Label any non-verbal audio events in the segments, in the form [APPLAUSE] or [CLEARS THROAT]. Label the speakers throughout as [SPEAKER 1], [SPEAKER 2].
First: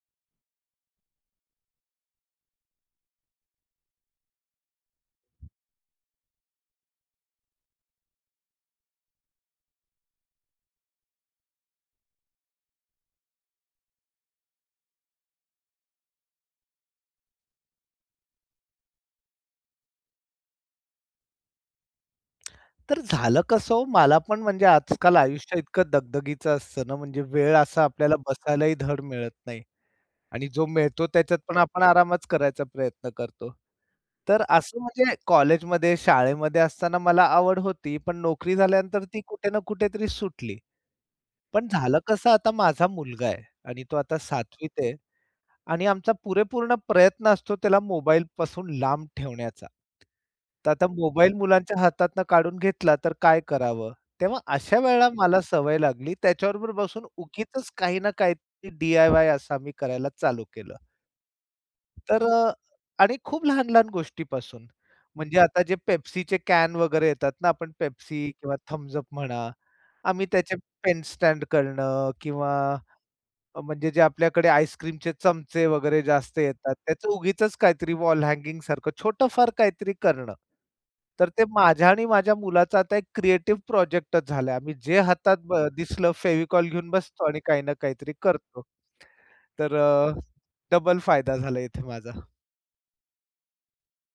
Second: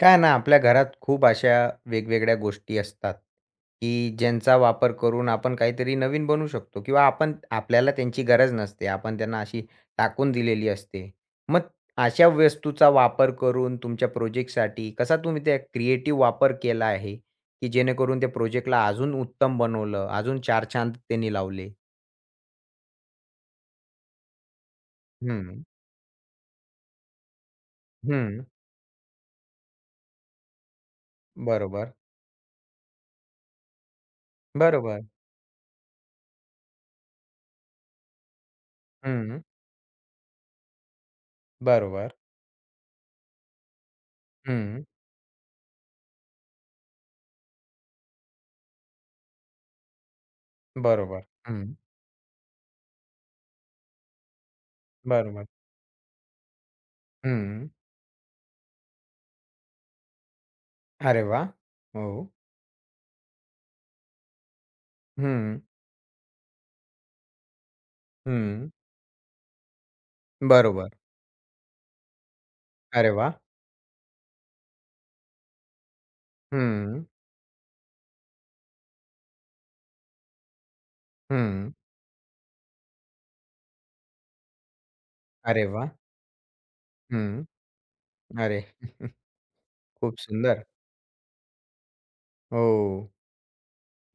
[SPEAKER 1] काय ना आपल्या घरात खूप अशा वेगवेगळ्या गोष्टी असतात, की ज्यांचा वापर करून आपण काहीतरी नवीन बनवू शकतो किंवा आपण आपल्याला त्यांची गरज नसते. आपण त्यांना अशी टाकून दिलेली असते. मग अशा वस्तूचा वापर करून तुमच्या प्रोजेक्टसाठी कसा तुम्ही त्या क्रिएटिव्ह वापर केला आहे, की जेणेकरून त्या प्रोजेक्टला अजून उत्तम बनवलं, अजून चार चांद त्यांनी लावले?
[SPEAKER 2] तर झालं कसं हो, मला पण म्हणजे आजकाल आयुष्य
[SPEAKER 1] हं,
[SPEAKER 2] इतकं दगदगीचं असतं ना, म्हणजे वेळ असा आपल्याला
[SPEAKER 1] हं.
[SPEAKER 2] बसायलाही धड मिळत नाही आणि जो मिळतो त्याच्यात पण आपण
[SPEAKER 1] बरोबर,
[SPEAKER 2] आरामच करायचा प्रयत्न करतो. तर असं
[SPEAKER 1] बरोबर.
[SPEAKER 2] म्हणजे कॉलेजमध्ये, शाळेमध्ये असताना मला आवड होती, पण नोकरी झाल्यानंतर ती
[SPEAKER 1] हं,
[SPEAKER 2] कुठे ना कुठेतरी सुटली. पण झालं
[SPEAKER 1] बरोबर.
[SPEAKER 2] कसं, आता माझा मुलगा आहे आणि तो आता 7वीत
[SPEAKER 1] हं,
[SPEAKER 2] आहे. आणि आमचा पुरेपूर्ण प्रयत्न असतो त्याला मोबाईलपासून लांब ठेवण्याचा. तर आता
[SPEAKER 1] बरोबर.
[SPEAKER 2] मोबाईल
[SPEAKER 1] हं,
[SPEAKER 2] मुलांच्या हातातनं काढून घेतला तर काय करावं? तेव्हा अशा वेळेला मला
[SPEAKER 1] बरोबर.
[SPEAKER 2] सवय लागली त्याच्याबरोबर बसून
[SPEAKER 1] हं.
[SPEAKER 2] उगीचच काही ना काहीतरी डी-आय-वाय असं आम्ही करायला चालू केलं.
[SPEAKER 1] अरे वाह! हो.
[SPEAKER 2] तर अ, आणि खूप लहान-लहान गोष्टीपासून. म्हणजे
[SPEAKER 1] हं,
[SPEAKER 2] आता जे Pepsiचे कॅन वगैरे येतात ना आपण Pepsi किंवा
[SPEAKER 1] हं.
[SPEAKER 2] Thums Up म्हणा, आम्ही त्याचे
[SPEAKER 1] बरोबर.
[SPEAKER 2] पेन स्टँड करणं किंवा
[SPEAKER 1] अरे वाह!
[SPEAKER 2] म्हणजे जे आपल्याकडे आईस्क्रीमचे चमचे वगैरे जास्त येतात,
[SPEAKER 1] हं,
[SPEAKER 2] त्याचं उगीचच काहीतरी वॉल हँगिंग सारखं छोटंफार काहीतरी करणं. तर ते
[SPEAKER 1] हं.
[SPEAKER 2] माझ्या आणि माझ्या मुलाचा आता एक क्रिएटिव्ह प्रोजेक्टच झालाय. आम्ही जे हातात
[SPEAKER 1] अरे वाह!
[SPEAKER 2] दिसलं फेविकॉल घेऊन बसतो आणि
[SPEAKER 1] हं.
[SPEAKER 2] काही ना काहीतरी
[SPEAKER 1] अरे
[SPEAKER 2] करतो.
[SPEAKER 1] [LAUGHS]
[SPEAKER 2] तर
[SPEAKER 1] खूप
[SPEAKER 2] अ,
[SPEAKER 1] सुंदर.
[SPEAKER 2] डबल फायदा झाला इथे माझा.
[SPEAKER 1] हो.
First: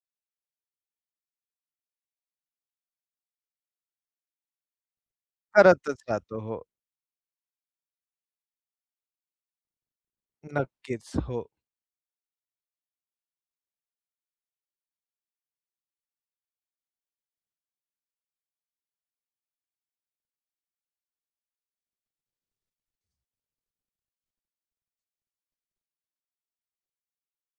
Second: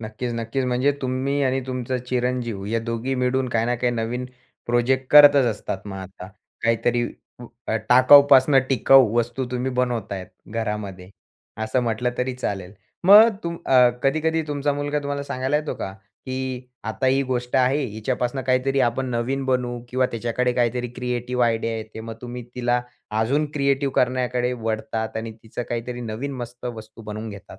[SPEAKER 1] नक्कीच, नक्कीच. म्हणजे तुम्ही आणि तुमचा चिरंजीव या दोघी मिळून काही ना काही नवीन प्रोजेक्ट करतच असतात मग
[SPEAKER 2] करतच
[SPEAKER 1] आता.
[SPEAKER 2] राहतो. हो,
[SPEAKER 1] काहीतरी टाकाऊपासून टिकाऊ वस्तू तुम्ही बनवतायत घरामध्ये,
[SPEAKER 2] नक्कीच. हो.
[SPEAKER 1] असं म्हटलं तरी चालेल. मग कधी-कधी तुमचा मुलगा तुम्हाला सांगायला येतो का, की आता ही गोष्ट आहे, हिच्यापासून काहीतरी आपण नवीन बनवू किंवा त्याच्याकडे काहीतरी क्रिएटिव्ह आयडिया येते. मग तुम्ही तिला अजून क्रिएटिव्ह करण्याकडे वळतात आणि तिचं काहीतरी नवीन मस्त वस्तू बनवून घेतात.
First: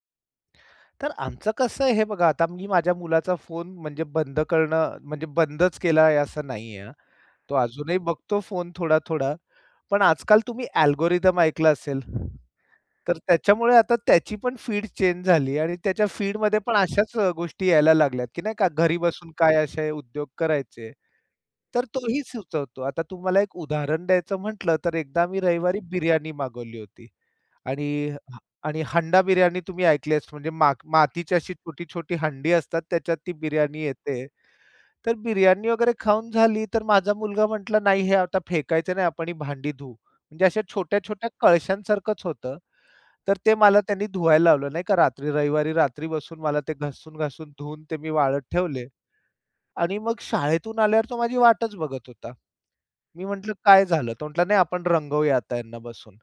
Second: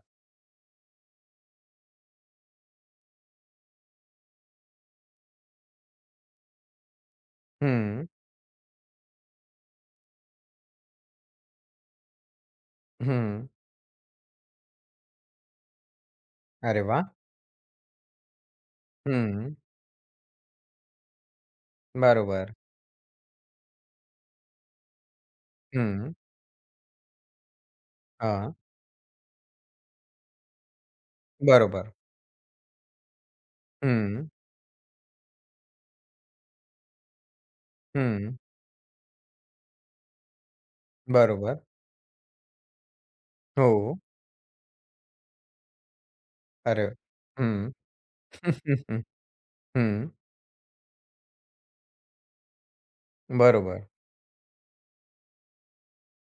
[SPEAKER 2] तर आमचं कसं आहे हे बघा, आता मी माझ्या मुलाचा फोन म्हणजे बंद करणं म्हणजे बंदच केला आहे असं नाहीये हां. तो अजूनही
[SPEAKER 1] हं,
[SPEAKER 2] बघतो फोन थोडा-थोडा. पण आजकाल तुम्ही अल्गोरिदम ऐकलं असेल, तर
[SPEAKER 1] हं.
[SPEAKER 2] त्याच्यामुळे आता त्याची पण फीड चेंज झाली आणि त्याच्या फीडमध्ये पण
[SPEAKER 1] अरे वाह!
[SPEAKER 2] अशाच गोष्टी यायला लागल्यात, की नाही का घरी बसून
[SPEAKER 1] हं.
[SPEAKER 2] काय असे उद्योग करायचे. तर तोही
[SPEAKER 1] बरोबर.
[SPEAKER 2] सुचवतो. आता तुम्हाला एक उदाहरण द्यायचं म्हटलं, तर एकदा मी रविवारी
[SPEAKER 1] हं.
[SPEAKER 2] बिर्याणी मागवली होती आणि
[SPEAKER 1] हां.
[SPEAKER 2] आणि हंडा बिर्याणी तुम्ही ऐकली असेल म्हणजे मातीची अशी
[SPEAKER 1] बरोबर.
[SPEAKER 2] छोटी-छोटी हंडी असतात त्याच्यात ती बिर्याणी येते.
[SPEAKER 1] हं.
[SPEAKER 2] तर बिर्याणी वगैरे खाऊन झाली, तर माझा मुलगा म्हटला, "नाही, हे
[SPEAKER 1] हं.
[SPEAKER 2] आता फेकायचं नाही, आपण ही भांडी धुवू." म्हणजे अशा छोट्या-छोट्या
[SPEAKER 1] बरोबर.
[SPEAKER 2] कळशांसारखंच होतं. तर ते मला
[SPEAKER 1] हो.
[SPEAKER 2] त्यांनी धुवायला लावलं नाही का रात्री, रविवारी रात्री बसून मला ते
[SPEAKER 1] अरे
[SPEAKER 2] घासून-घासून
[SPEAKER 1] हं.
[SPEAKER 2] धुवून ते मी वाळत ठेवले आणि
[SPEAKER 1] हं. [LAUGHS]
[SPEAKER 2] मग शाळेतून आल्यावर तो माझी वाटच बघत होता. मी म्हटलं, "काय
[SPEAKER 1] बरोबर.
[SPEAKER 2] झालं?" तो म्हटला, "नाही, आपण रंगवूया आता यांना बसून."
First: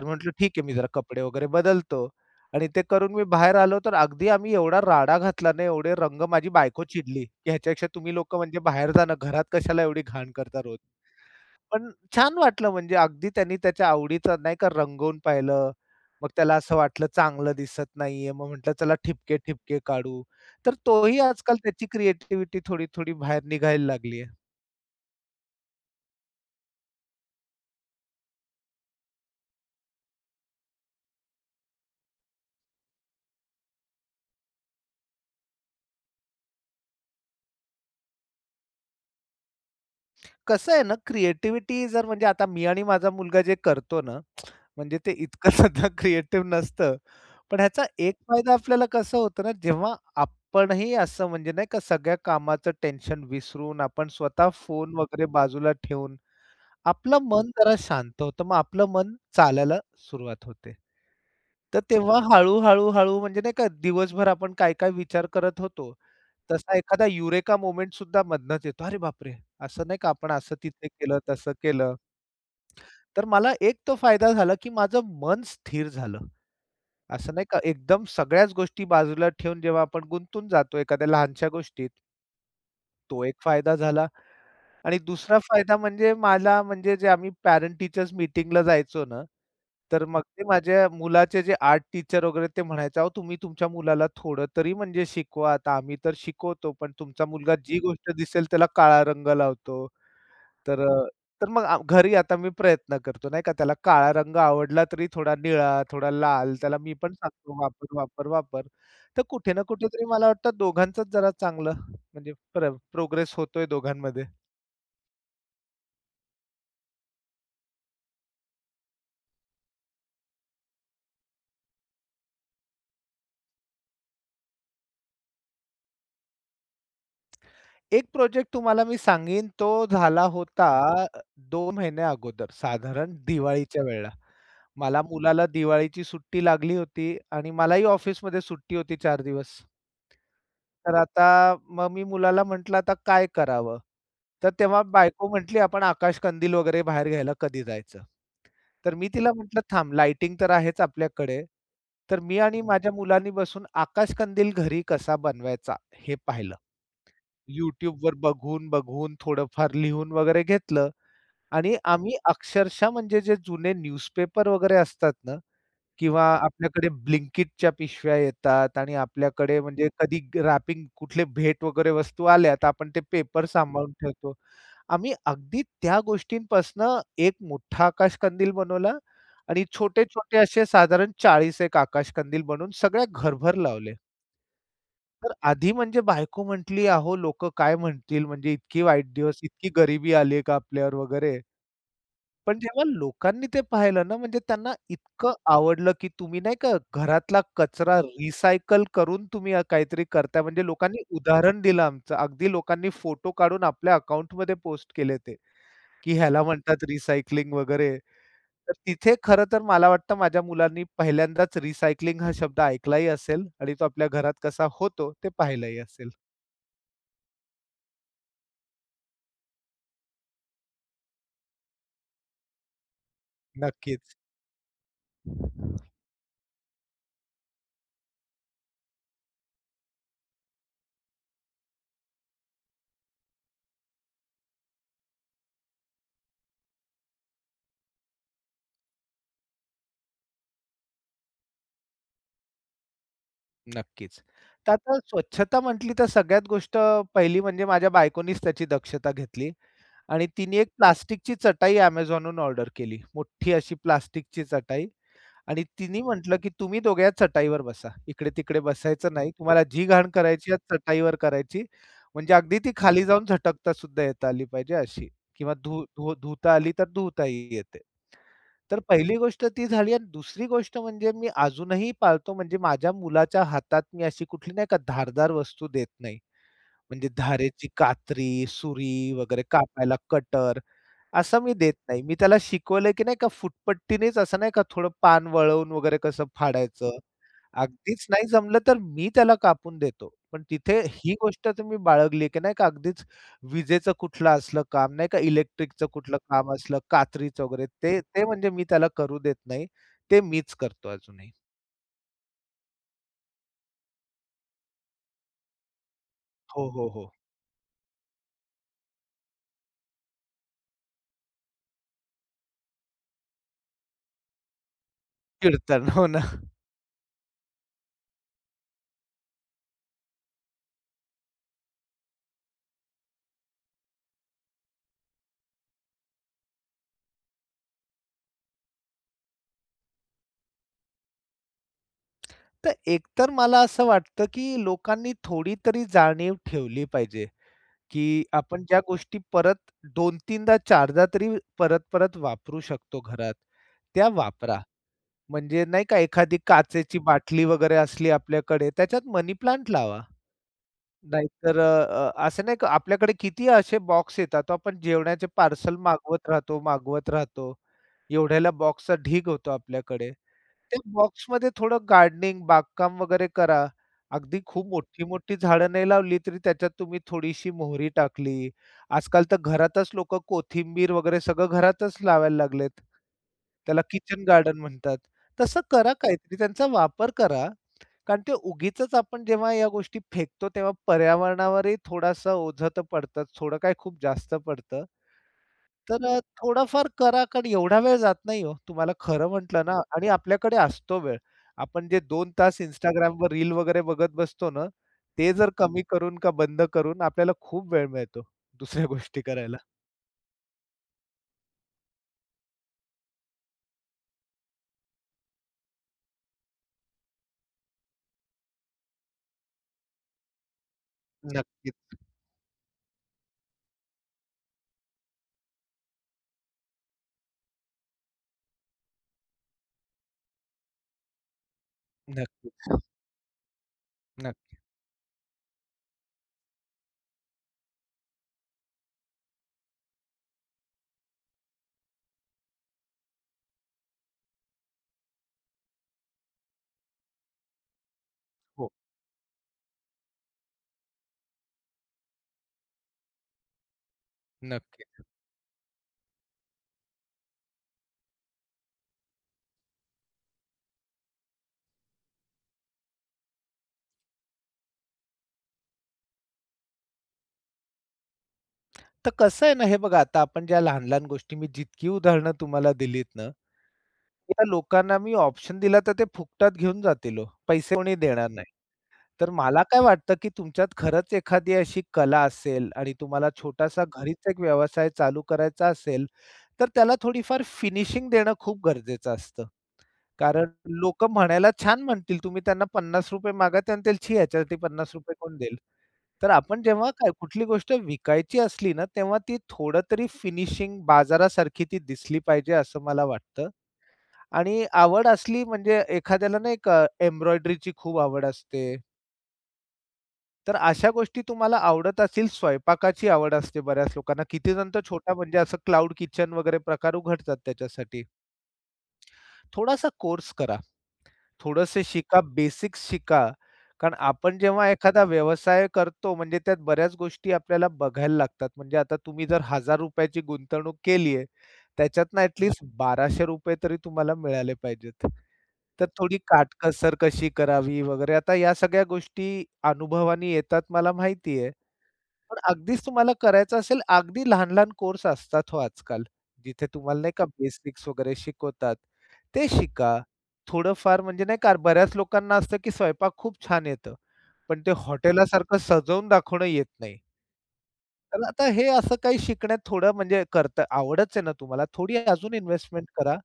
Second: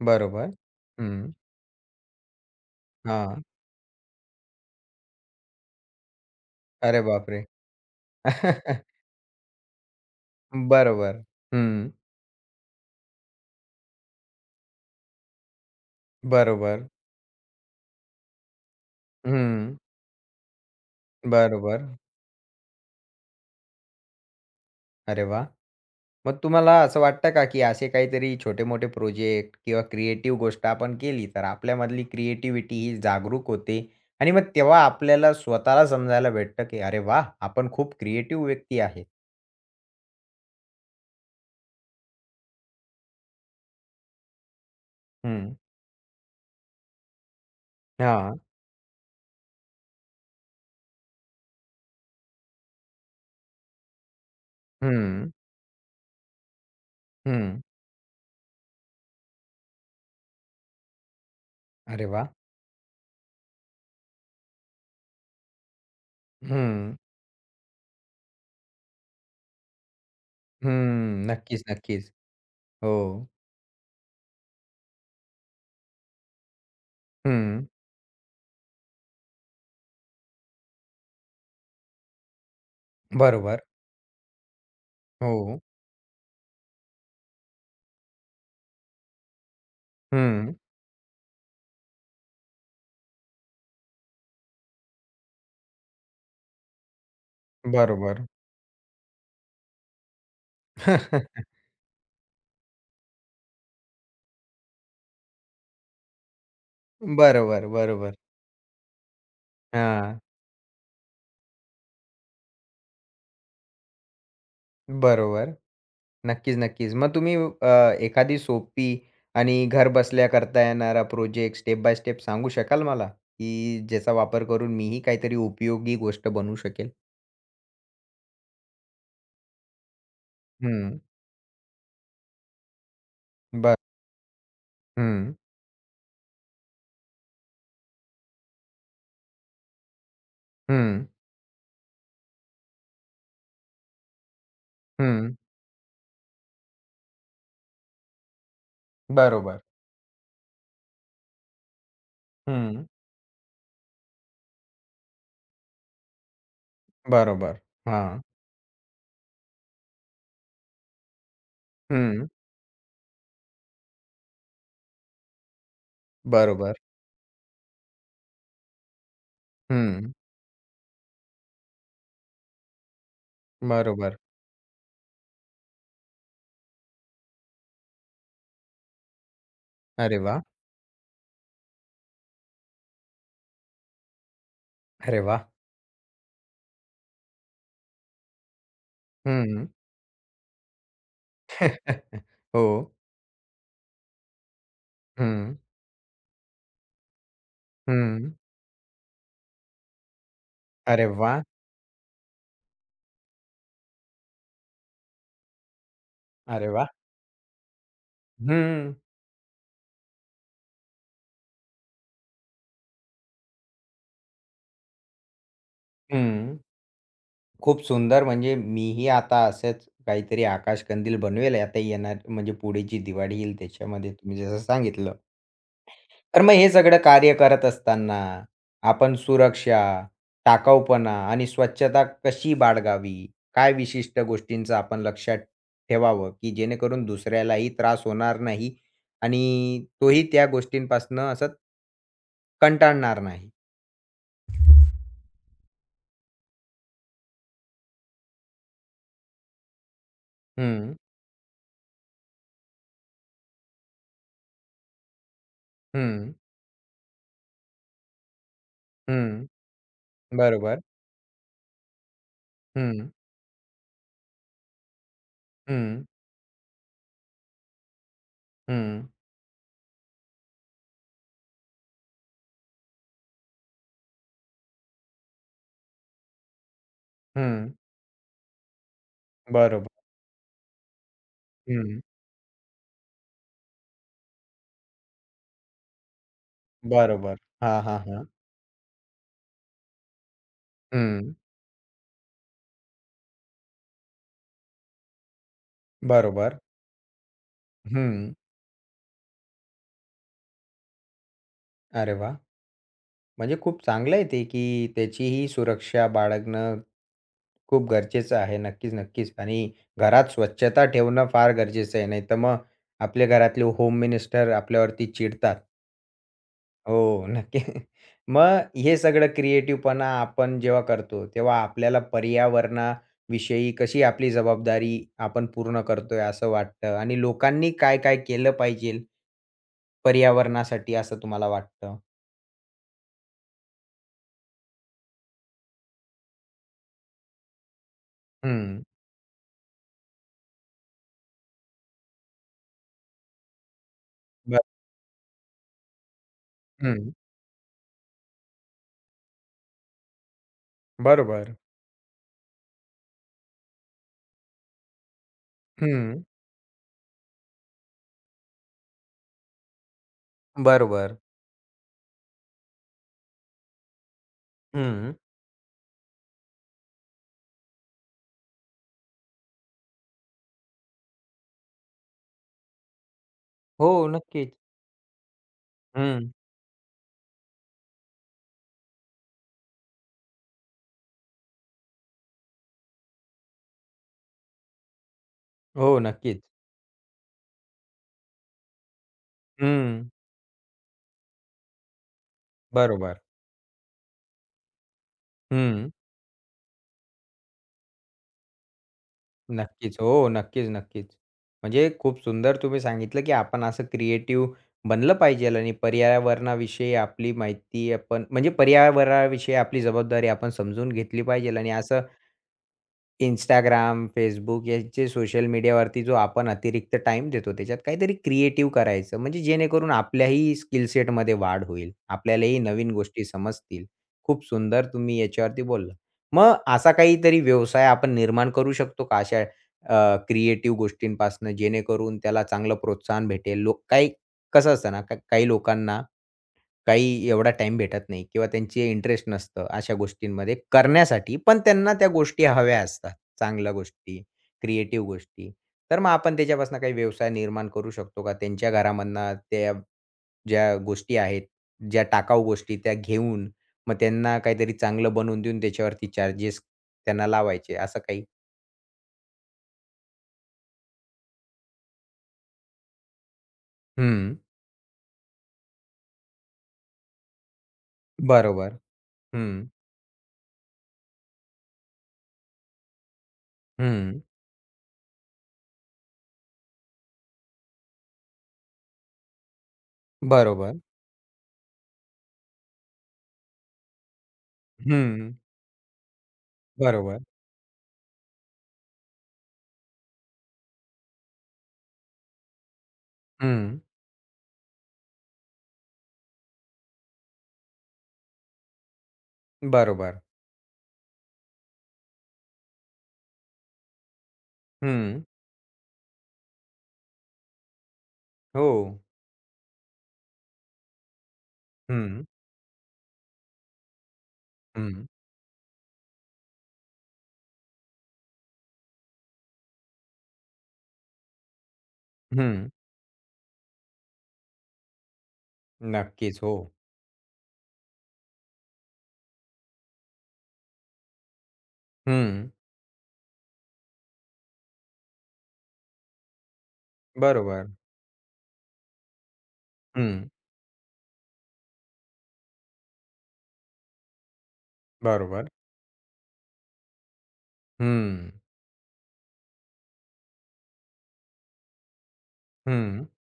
[SPEAKER 2] तर म्हटलं
[SPEAKER 1] बरोबर.
[SPEAKER 2] ठीक आहे, मी जरा कपडे
[SPEAKER 1] हं.
[SPEAKER 2] वगैरे बदलतो आणि ते करून मी
[SPEAKER 1] हां.
[SPEAKER 2] बाहेर आलो, तर अगदी आम्ही एवढा राडा घातला ना, एवढे रंग माझी बायको
[SPEAKER 1] अरे
[SPEAKER 2] चिडली,
[SPEAKER 1] बापरे!
[SPEAKER 2] की "ह्याच्यापेक्षा तुम्ही लोकं म्हणजे
[SPEAKER 1] [LAUGHS]
[SPEAKER 2] बाहेर जा ना, घरात कशाला एवढी घाण करता रोज."
[SPEAKER 1] बरोबर. हं.
[SPEAKER 2] पण छान वाटलं म्हणजे अगदी त्यांनी त्याच्या आवडीचा नाही का रंगवून पाहिलं. मग त्याला असं
[SPEAKER 1] बरोबर.
[SPEAKER 2] वाटलं चांगलं दिसत नाहीये, मग म्हटलं चला
[SPEAKER 1] हं.
[SPEAKER 2] ठिपके-ठिपके काढू. तर तोही आजकाल त्याची
[SPEAKER 1] बरोबर.
[SPEAKER 2] क्रिएटिव्हिटी थोडी-थोडी बाहेर निघायला लागली आहे.
[SPEAKER 1] अरे वाह! मग तुम्हाला असं वाटतं का, की असे काहीतरी छोटे-मोठे प्रोजेक्ट किंवा क्रिएटिव्ह गोष्ट आपण केली, तर आपल्यामधली क्रिएटिव्हिटी ही जागरूक होते आणि मग तेव्हा आपल्याला स्वतःला समजायला भेटतं, की "अरे वाह! आपण खूप क्रिएटिव्ह व्यक्ती आहे."
[SPEAKER 2] कसं आहे ना, क्रिएटिव्हिटी जर म्हणजे आता मी आणि माझा मुलगा जे करतो ना, म्हणजे ते इतकं
[SPEAKER 1] हं.
[SPEAKER 2] [LAUGHS] सुद्धा क्रिएटिव्ह नसतं. पण ह्याचा एक
[SPEAKER 1] हां.
[SPEAKER 2] फायदा आपल्याला कसं होतं ना, जेव्हा आपणही असं म्हणजे नाही का सगळ्या कामाचं टेन्शन विसरून आपण स्वतः फोन वगैरे
[SPEAKER 1] हं.
[SPEAKER 2] बाजूला ठेवून आपलं मन
[SPEAKER 1] हं.
[SPEAKER 2] जरा शांत होतं. मग आपलं मन चालायला सुरुवात होते. तर
[SPEAKER 1] अरे
[SPEAKER 2] तेव्हा
[SPEAKER 1] वाह!
[SPEAKER 2] हळू-हळू, म्हणजे नाही का दिवसभर आपण काय-काय विचार करत होतो, तसा
[SPEAKER 1] हं.
[SPEAKER 2] एखादा युरेका मोमेंट सुद्धा मधनंच येतो. अरे बापरे! असं नाही का आपण असं
[SPEAKER 1] हं.
[SPEAKER 2] तिथे केलं, तसं
[SPEAKER 1] नक्कीच,
[SPEAKER 2] केलं.
[SPEAKER 1] नक्कीच. हो.
[SPEAKER 2] तर मला एक तो फायदा झाला, की माझं मन स्थिर झालं. असं नाही का
[SPEAKER 1] हं.
[SPEAKER 2] एकदम सगळ्याच गोष्टी बाजूला ठेवून जेव्हा आपण गुंतून जातो एखाद्या लहानशा गोष्टीत, तो एक
[SPEAKER 1] बरोबर.
[SPEAKER 2] फायदा झाला. आणि दुसरा
[SPEAKER 1] हो.
[SPEAKER 2] फायदा म्हणजे मला म्हणजे जे आम्ही पॅरेंट टीचर्स मीटिंगला जायचो ना, तर मग ते
[SPEAKER 1] हं.
[SPEAKER 2] माझ्या मुलाचे जे आर्ट टीचर वगैरे ते म्हणायचे, "अहो तुम्ही तुमच्या मुलाला थोडं तरी म्हणजे शिकवा. आता आम्ही तर शिकवतो, पण तुमचा मुलगा जी गोष्ट
[SPEAKER 1] बरोबर.
[SPEAKER 2] दिसेल त्याला काळा रंग लावतो." तर अ, तर
[SPEAKER 1] [LAUGHS]
[SPEAKER 2] मग घरी आता मी प्रयत्न करतो नाही का, त्याला काळा रंग आवडला तरी थोडा निळा, थोडा लाल त्याला मी पण सांगतो,
[SPEAKER 1] बरोबर,
[SPEAKER 2] "वापर,
[SPEAKER 1] बरोबर.
[SPEAKER 2] वापर, वापर." तर कुठे ना कुठेतरी
[SPEAKER 1] हां.
[SPEAKER 2] मला वाटतं दोघांचंच जरा चांगलं म्हणजे प्रोग्रेस होतोय दोघांमध्ये.
[SPEAKER 1] बरोबर. नक्कीच, नक्कीच. मग तुम्ही एखादी सोपी आणि घर बसल्या करता येणारा प्रोजेक्ट स्टेप बाय स्टेप सांगू शकाल मला? की ज्याचा वापर करून मीही काहीतरी उपयोगी गोष्ट बनवू शकेल?
[SPEAKER 2] एक प्रोजेक्ट तुम्हाला मी सांगेन तो झाला होता
[SPEAKER 1] हं.
[SPEAKER 2] अ, 2 महिन्या अगोदर साधारण
[SPEAKER 1] बरं.
[SPEAKER 2] दिवाळीच्या वेळेला. मला
[SPEAKER 1] हं.
[SPEAKER 2] मुलाला दिवाळीची सुट्टी लागली होती आणि मलाही ऑफिसमध्ये सुट्टी होती 4 दिवस. तर
[SPEAKER 1] हं.
[SPEAKER 2] आता मग मी मुलाला म्हटलं, "आता काय करावं?" तर तेव्हा बायको
[SPEAKER 1] हं.
[SPEAKER 2] म्हटली, "आपण आकाश कंदील वगैरे बाहेर घ्यायला कधी जायचं?" तर मी तिला म्हटलं,
[SPEAKER 1] बरोबर.
[SPEAKER 2] "थांब लाइटिंग तर आहेच आपल्याकडे." तर मी आणि
[SPEAKER 1] हं.
[SPEAKER 2] माझ्या मुलांनी बसून आकाश कंदील घरी कसा बनवायचा हे पाहिलं.
[SPEAKER 1] बरोबर.
[SPEAKER 2] YouTube वर
[SPEAKER 1] हां.
[SPEAKER 2] बघून, बघून थोडंफार लिहून वगैरे घेतलं आणि आम्ही
[SPEAKER 1] हं.
[SPEAKER 2] अक्षरशः म्हणजे जे जुने न्यूजपेपर वगैरे असतात ना किंवा
[SPEAKER 1] बरोबर.
[SPEAKER 2] आपल्याकडे Blinkitच्या पिशव्या येतात आणि आपल्याकडे म्हणजे
[SPEAKER 1] हं.
[SPEAKER 2] कधी रॅपिंग कुठले भेट वगैरे वस्तू आल्या तर आपण ते पेपर सांभाळून
[SPEAKER 1] बरोबर.
[SPEAKER 2] ठेवतो. आम्ही अगदी त्या गोष्टींपासनं एक मोठा आकाशकंदील बनवला आणि
[SPEAKER 1] अरे
[SPEAKER 2] छोटे-छोटे
[SPEAKER 1] वाह!
[SPEAKER 2] असे साधारण 40 एक आकाशकंदील बनवून सगळ्या घरभर लावले.
[SPEAKER 1] अरे
[SPEAKER 2] तर
[SPEAKER 1] वाह!
[SPEAKER 2] आधी म्हणजे बायको म्हटली, "अहो लोकं काय म्हणतील? म्हणजे इतकी वाईट दिवस,
[SPEAKER 1] हं.
[SPEAKER 2] इतकी गरिबी आली आहे का आपल्यावर?" वगैरे.
[SPEAKER 1] [LAUGHS]
[SPEAKER 2] पण जेव्हा
[SPEAKER 1] हो.
[SPEAKER 2] लोकांनी ते पाहिलं ना, म्हणजे त्यांना इतकं
[SPEAKER 1] हं.
[SPEAKER 2] आवडलं, की तुम्ही नाही का घरातला कचरा
[SPEAKER 1] हं.
[SPEAKER 2] रिसायकल करून तुम्ही काहीतरी करताय. म्हणजे लोकांनी
[SPEAKER 1] अरे वाह!
[SPEAKER 2] उदाहरण दिलं आमचं. अगदी लोकांनी फोटो काढून आपल्या अकाउंटमध्ये पोस्ट केले ते, की ह्याला
[SPEAKER 1] अरे
[SPEAKER 2] म्हणतात
[SPEAKER 1] वाह!
[SPEAKER 2] रिसायकलिंग वगैरे. तर
[SPEAKER 1] हं.
[SPEAKER 2] तिथे खरं तर मला वाटतं माझ्या मुलांनी पहिल्यांदाच रिसायकलिंग हा शब्द ऐकलाही असेल आणि तो आपल्या घरात कसा होतो ते पाहिलंही असेल.
[SPEAKER 1] हं. खूप सुंदर म्हणजे मीही आता असंच काहीतरी आकाशकंदील बनवेल आता येणार म्हणजे पुढे जी दिवाळी येईल त्याच्यामध्ये
[SPEAKER 2] नक्कीच.
[SPEAKER 1] तुम्ही जसं सांगितलं. तर मग हे सगळं कार्य करत असताना आपण सुरक्षा, टाकाऊपणा आणि स्वच्छता कशी बाळगावी? काय विशिष्ट गोष्टींचं आपण लक्षात ठेवावं, की जेणेकरून दुसऱ्यालाही त्रास होणार नाही आणि तोही त्या गोष्टींपासून असं कंटाळणार नाही.
[SPEAKER 2] नक्कीच. तर आता स्वच्छता म्हटली तर सगळ्यात गोष्ट पहिली म्हणजे माझ्या बायकोनीच त्याची दक्षता घेतली आणि तिने एक
[SPEAKER 1] हं,
[SPEAKER 2] प्लास्टिकची चटाई Amazonहून ऑर्डर केली. मोठी अशी प्लास्टिकची चटाई आणि तिने
[SPEAKER 1] हं,
[SPEAKER 2] म्हटलं, की "तुम्ही दोघे या चटाईवर बसा. इकडे-तिकडे बसायचं नाही.
[SPEAKER 1] हं.
[SPEAKER 2] तुम्हाला जी घाण करायची आहे
[SPEAKER 1] बरोबर.
[SPEAKER 2] चटाईवर करायची." म्हणजे अगदी ती खाली
[SPEAKER 1] हं,
[SPEAKER 2] जाऊन झटकता सुद्धा येता आली पाहिजे अशी किंवा धु
[SPEAKER 1] हं,
[SPEAKER 2] धु धुता आली तर धुताही येते. तर
[SPEAKER 1] हं.
[SPEAKER 2] पहिली गोष्ट ती झाली आणि दुसरी गोष्ट म्हणजे मी अजूनही पाळतो म्हणजे माझ्या मुलाच्या हातात मी अशी कुठली नाही का धारदार वस्तू देत नाही. म्हणजे धारेची
[SPEAKER 1] हं.
[SPEAKER 2] कात्री, सुरी वगैरे
[SPEAKER 1] बरोबर.
[SPEAKER 2] कापायला कटर असं मी देत
[SPEAKER 1] हं.
[SPEAKER 2] नाही. मी त्याला शिकवलंय की नाही का फुटपट्टीनेच असं नाही का थोडं पान वळवून वगैरे कसं फाडायचं.
[SPEAKER 1] बरोबर. हां, हां,
[SPEAKER 2] अगदीच
[SPEAKER 1] हां.
[SPEAKER 2] नाही जमलं तर मी त्याला कापून देतो. पण तिथे ही
[SPEAKER 1] हं.
[SPEAKER 2] गोष्ट तुम्ही बाळगली, की नाही का अगदीच विजेचं कुठलं असलं काम, नाही का इलेक्ट्रिकचं कुठलं काम
[SPEAKER 1] बरोबर.
[SPEAKER 2] असलं, कात्रीचं वगैरे ते
[SPEAKER 1] हं.
[SPEAKER 2] ते म्हणजे मी त्याला करू देत नाही. ते मीच करतो अजूनही.
[SPEAKER 1] अरे वाह! म्हणजे खूप चांगलं आहे ते, की त्याचीही सुरक्षा
[SPEAKER 2] हो,
[SPEAKER 1] बाळगणं
[SPEAKER 2] हो, हो.
[SPEAKER 1] खूप गरजेचं आहे. नक्कीच, नक्कीच. आणि घरात स्वच्छता ठेवणं फार गरजेचं आहे. नाहीतर मग आपल्या घरातले होम मिनिस्टर आपल्यावरती चिडतात.
[SPEAKER 2] कीर्तन. हो ना.
[SPEAKER 1] हो, नक्की. मग हे सगळं क्रिएटिव्हपणा आपण जेव्हा करतो, तेव्हा आपल्याला पर्यावरणाविषयी कशी आपली जबाबदारी आपण पूर्ण करतोय असं वाटतं आणि लोकांनी काय-काय केलं पाहिजे पर्यावरणासाठी असं तुम्हाला वाटतं?
[SPEAKER 2] तर एकतर मला असं वाटतं, की लोकांनी थोडी तरी जाणीव ठेवली पाहिजे, की आपण ज्या
[SPEAKER 1] हं,
[SPEAKER 2] गोष्टी परत 2-3दा 4दा तरी परत-परत वापरू शकतो घरात, त्या
[SPEAKER 1] ब
[SPEAKER 2] वापरा. म्हणजे नाही का एखादी काचेची
[SPEAKER 1] हं,
[SPEAKER 2] बाटली वगैरे असली आपल्याकडे, त्याच्यात मनी प्लांट लावा.
[SPEAKER 1] बरोबर.
[SPEAKER 2] नाहीतर अ, अ, असं नाही का आपल्याकडे किती असे बॉक्स येतात. हो, आपण जेवणाचे पार्सल
[SPEAKER 1] हं,
[SPEAKER 2] मागवत राहतो, मागवत राहतो. एवढ्याला बॉक्सचा ढीग होतो आपल्याकडे. त्या
[SPEAKER 1] बरोबर.
[SPEAKER 2] बॉक्समध्ये थोडं गार्डनिंग, बागकाम वगैरे करा. अगदी खूप
[SPEAKER 1] हं,
[SPEAKER 2] मोठी-मोठी झाडं नाही लावली, तरी त्याच्यात तुम्ही थोडीशी मोहरी टाकली. आजकाल तर घरातच लोकं कोथिंबीर वगैरे सगळं घरातच लावायला लागलेत. त्याला
[SPEAKER 1] हो,
[SPEAKER 2] किचन
[SPEAKER 1] नक्कीच.
[SPEAKER 2] गार्डन म्हणतात. तसं करा
[SPEAKER 1] हं,
[SPEAKER 2] काहीतरी, त्यांचा वापर करा. कारण ते उगीचच आपण जेव्हा या गोष्टी फेकतो, तेव्हा पर्यावरणावरही थोडासा ओझं तर पडतंच, थोडं काय खूप जास्त पडतं.
[SPEAKER 1] हो, नक्कीच.
[SPEAKER 2] थोडाफार करा, कारण एवढा वेळ जात नाही हो. तुम्हाला खरं म्हटलं ना
[SPEAKER 1] हं,
[SPEAKER 2] आणि आपल्याकडे असतो वेळ. आपण जे दोन तास
[SPEAKER 1] बरोबर.
[SPEAKER 2] Instagramवर रील वगैरे बघत बसतो ना, ते जर कमी
[SPEAKER 1] हं.
[SPEAKER 2] करून का बंद करून आपल्याला खूप वेळ मिळतो दुसऱ्या [LAUGHS] गोष्टी करायला.
[SPEAKER 1] नक्कीच. हो, नक्कीच, नक्कीच. म्हणजे खूप सुंदर तुम्ही सांगितलं, की आपण असं क्रिएटिव्ह बनलं पाहिजेल आणि पर्यावरणाविषयी आपली माहिती आपण म्हणजे पर्यावरणाविषयी आपली जबाबदारी आपण समजून घेतली पाहिजेल आणि
[SPEAKER 2] नक्कीच,
[SPEAKER 1] असं इंस्टाग्राम, Facebook याचे सोशल मीडियावरती जो आपण अतिरिक्त टाइम देतो, त्याच्यात काहीतरी क्रिएटिव्ह करायचं. म्हणजे जेणेकरून आपल्याही स्किल सेटमध्ये वाढ होईल. आपल्यालाही
[SPEAKER 2] नक्कीच.
[SPEAKER 1] नवीन गोष्टी समजतील. खूप
[SPEAKER 2] नक्की.
[SPEAKER 1] सुंदर तुम्ही याच्यावरती बोललात. मग असा काहीतरी व्यवसाय आपण निर्माण करू शकतो का अशा क्रिएटिव्ह गोष्टींपासून जेणेकरून त्याला चांगलं प्रोत्साहन भेटेल? लोक काही कसं असतं ना, का काही लोकांना काही एवढा टाईम भेटत नाही किंवा
[SPEAKER 2] हो,
[SPEAKER 1] त्यांची इंटरेस्ट नसतं अशा गोष्टींमध्ये करण्यासाठी. पण त्यांना त्या गोष्टी हव्या असतात. चांगल्या गोष्टी,
[SPEAKER 2] नक्की.
[SPEAKER 1] क्रिएटिव्ह गोष्टी. तर मग आपण त्याच्यापासून काही व्यवसाय निर्माण करू शकतो का? त्यांच्या घरामधनं त्या ज्या गोष्टी आहेत, ज्या टाकाऊ गोष्टी त्या घेऊन मग त्यांना काहीतरी चांगलं बनवून देऊन त्याच्यावरती चार्जेस त्यांना लावायचे असं काही?
[SPEAKER 2] तर कसं आहे ना, हे बघा आता आपण ज्या लहान-लहान गोष्टी मी जितकी उदाहरणं तुम्हाला दिलीत ना,
[SPEAKER 1] हं.
[SPEAKER 2] त्या लोकांना मी ऑप्शन दिला तर ते फुकटात घेऊन जातील हो. पैसे कोणी देणार नाही.
[SPEAKER 1] बरोबर.
[SPEAKER 2] तर मला
[SPEAKER 1] हं.
[SPEAKER 2] काय वाटतं, की तुमच्यात खरंच एखादी अशी कला असेल आणि तुम्हाला छोटासा
[SPEAKER 1] हं.
[SPEAKER 2] घरीच एक व्यवसाय चालू करायचा असेल, तर त्याला थोडीफार फिनिशिंग देणं खूप गरजेचं असतं. कारण
[SPEAKER 1] बरोबर.
[SPEAKER 2] लोक म्हणायला छान म्हणतील, तुम्ही त्यांना ₹50 मागा ते म्हणतील, "छी ह्याच्यासाठी ₹50
[SPEAKER 1] हं.
[SPEAKER 2] कोण देईल?" तर आपण जेव्हा काय
[SPEAKER 1] बरोबर.
[SPEAKER 2] कुठली गोष्ट विकायची असली ना, तेव्हा ती थोडं तरी फिनिशिंग बाजारासारखी ती दिसली पाहिजे असं मला वाटतं.
[SPEAKER 1] हं.
[SPEAKER 2] आणि आवड असली म्हणजे एखाद्याला नाही का एम्ब्रॉयडरीची खूप आवड असते
[SPEAKER 1] बरोबर.
[SPEAKER 2] तर अशा गोष्टी तुम्हाला आवडत असतील. स्वयंपाकाची आवड असते बऱ्याच लोकांना. किती जण तर छोटा
[SPEAKER 1] हं.
[SPEAKER 2] म्हणजे असं क्लाउड किचन वगैरे प्रकार उघडतात त्याच्यासाठी.
[SPEAKER 1] हो.
[SPEAKER 2] थोडासा कोर्स करा. थोडंसं शिका,
[SPEAKER 1] हं.
[SPEAKER 2] बेसिक्स शिका. कारण आपण जेव्हा एखादा
[SPEAKER 1] हं,
[SPEAKER 2] व्यवसाय करतो म्हणजे त्यात बऱ्याच गोष्टी आपल्याला बघायला लागतात. म्हणजे आता तुम्ही जर ₹1000 ची गुंतवणूक केली आहे, त्याच्यातनं ॲट लीस्ट
[SPEAKER 1] हं.
[SPEAKER 2] ₹1200 तरी तुम्हाला मिळाले पाहिजेत. तर थोडी
[SPEAKER 1] नक्कीच. हो.
[SPEAKER 2] काटकसर कशी करावी वगैरे. आता या सगळ्या गोष्टी अनुभवाने येतात मला माहिती आहे. पण
[SPEAKER 1] हं.
[SPEAKER 2] अगदीच तुम्हाला करायचं असेल, अगदी लहान-लहान कोर्स असतात हो आजकाल, जिथे तुम्हाला नाही का
[SPEAKER 1] बरोबर.
[SPEAKER 2] बेसिक्स वगैरे शिकवतात. ते शिका.
[SPEAKER 1] हं.
[SPEAKER 2] थोडंफार म्हणजे नाही का बऱ्याच लोकांना असतं, की स्वयंपाक खूप छान येतं, पण ते
[SPEAKER 1] बरोबर.
[SPEAKER 2] हॉटेलासारखं सजवून दाखवणं येत नाही. तर
[SPEAKER 1] हं.
[SPEAKER 2] आता हे असं काही शिकण्यात थोडं म्हणजे करता आवडच आहे ना तुम्हाला, थोडी अजून इन्व्हेस्टमेंट
[SPEAKER 1] हं.
[SPEAKER 2] करा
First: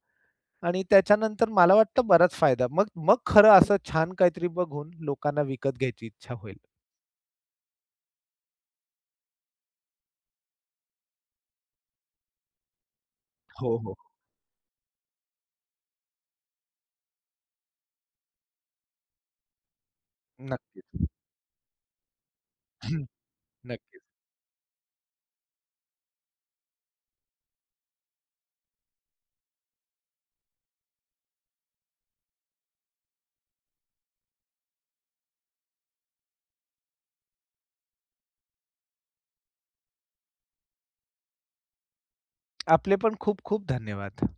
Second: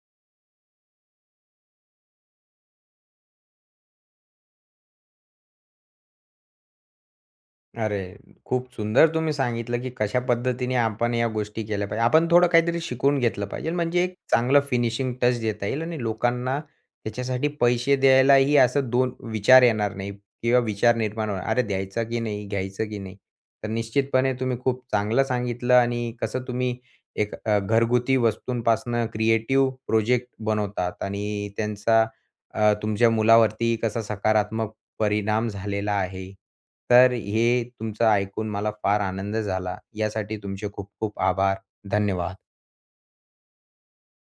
[SPEAKER 2] आणि त्याच्यानंतर मला वाटतं बराच फायदा. मग मग खरं असं छान काहीतरी बघून लोकांना विकत घ्यायची इच्छा होईल.
[SPEAKER 1] अरे! खूप सुंदर तुम्ही सांगितलं, की कशा पद्धतीने आपण या गोष्टी केल्या पाहिजे. आपण थोडं काहीतरी शिकून घेतलं पाहिजे.
[SPEAKER 2] हो, हो.
[SPEAKER 1] म्हणजे एक चांगलं फिनिशिंग टच देता येईल आणि लोकांना त्याच्यासाठी पैसे द्यायलाही असं 2 विचार येणार नाही किंवा विचार
[SPEAKER 2] नक्कीच.
[SPEAKER 1] निर्माण होणार. अरे द्यायचा की नाही, घ्यायचं की
[SPEAKER 2] [CLEARS THROAT]
[SPEAKER 1] नाही? तर
[SPEAKER 2] नक्कीच.
[SPEAKER 1] निश्चितपणे तुम्ही खूप चांगलं सांगितलं आणि कसं तुम्ही एक घरगुती वस्तूंपासनं क्रिएटिव्ह प्रोजेक्ट बनवतात आणि त्यांचा तुमच्या मुलावरती कसा सकारात्मक परिणाम झालेला आहे. तर हे तुमचं ऐकून मला फार आनंद झाला. यासाठी तुमचे खूप खूप आभार. धन्यवाद.
[SPEAKER 2] आपले पण खूप खूप धन्यवाद.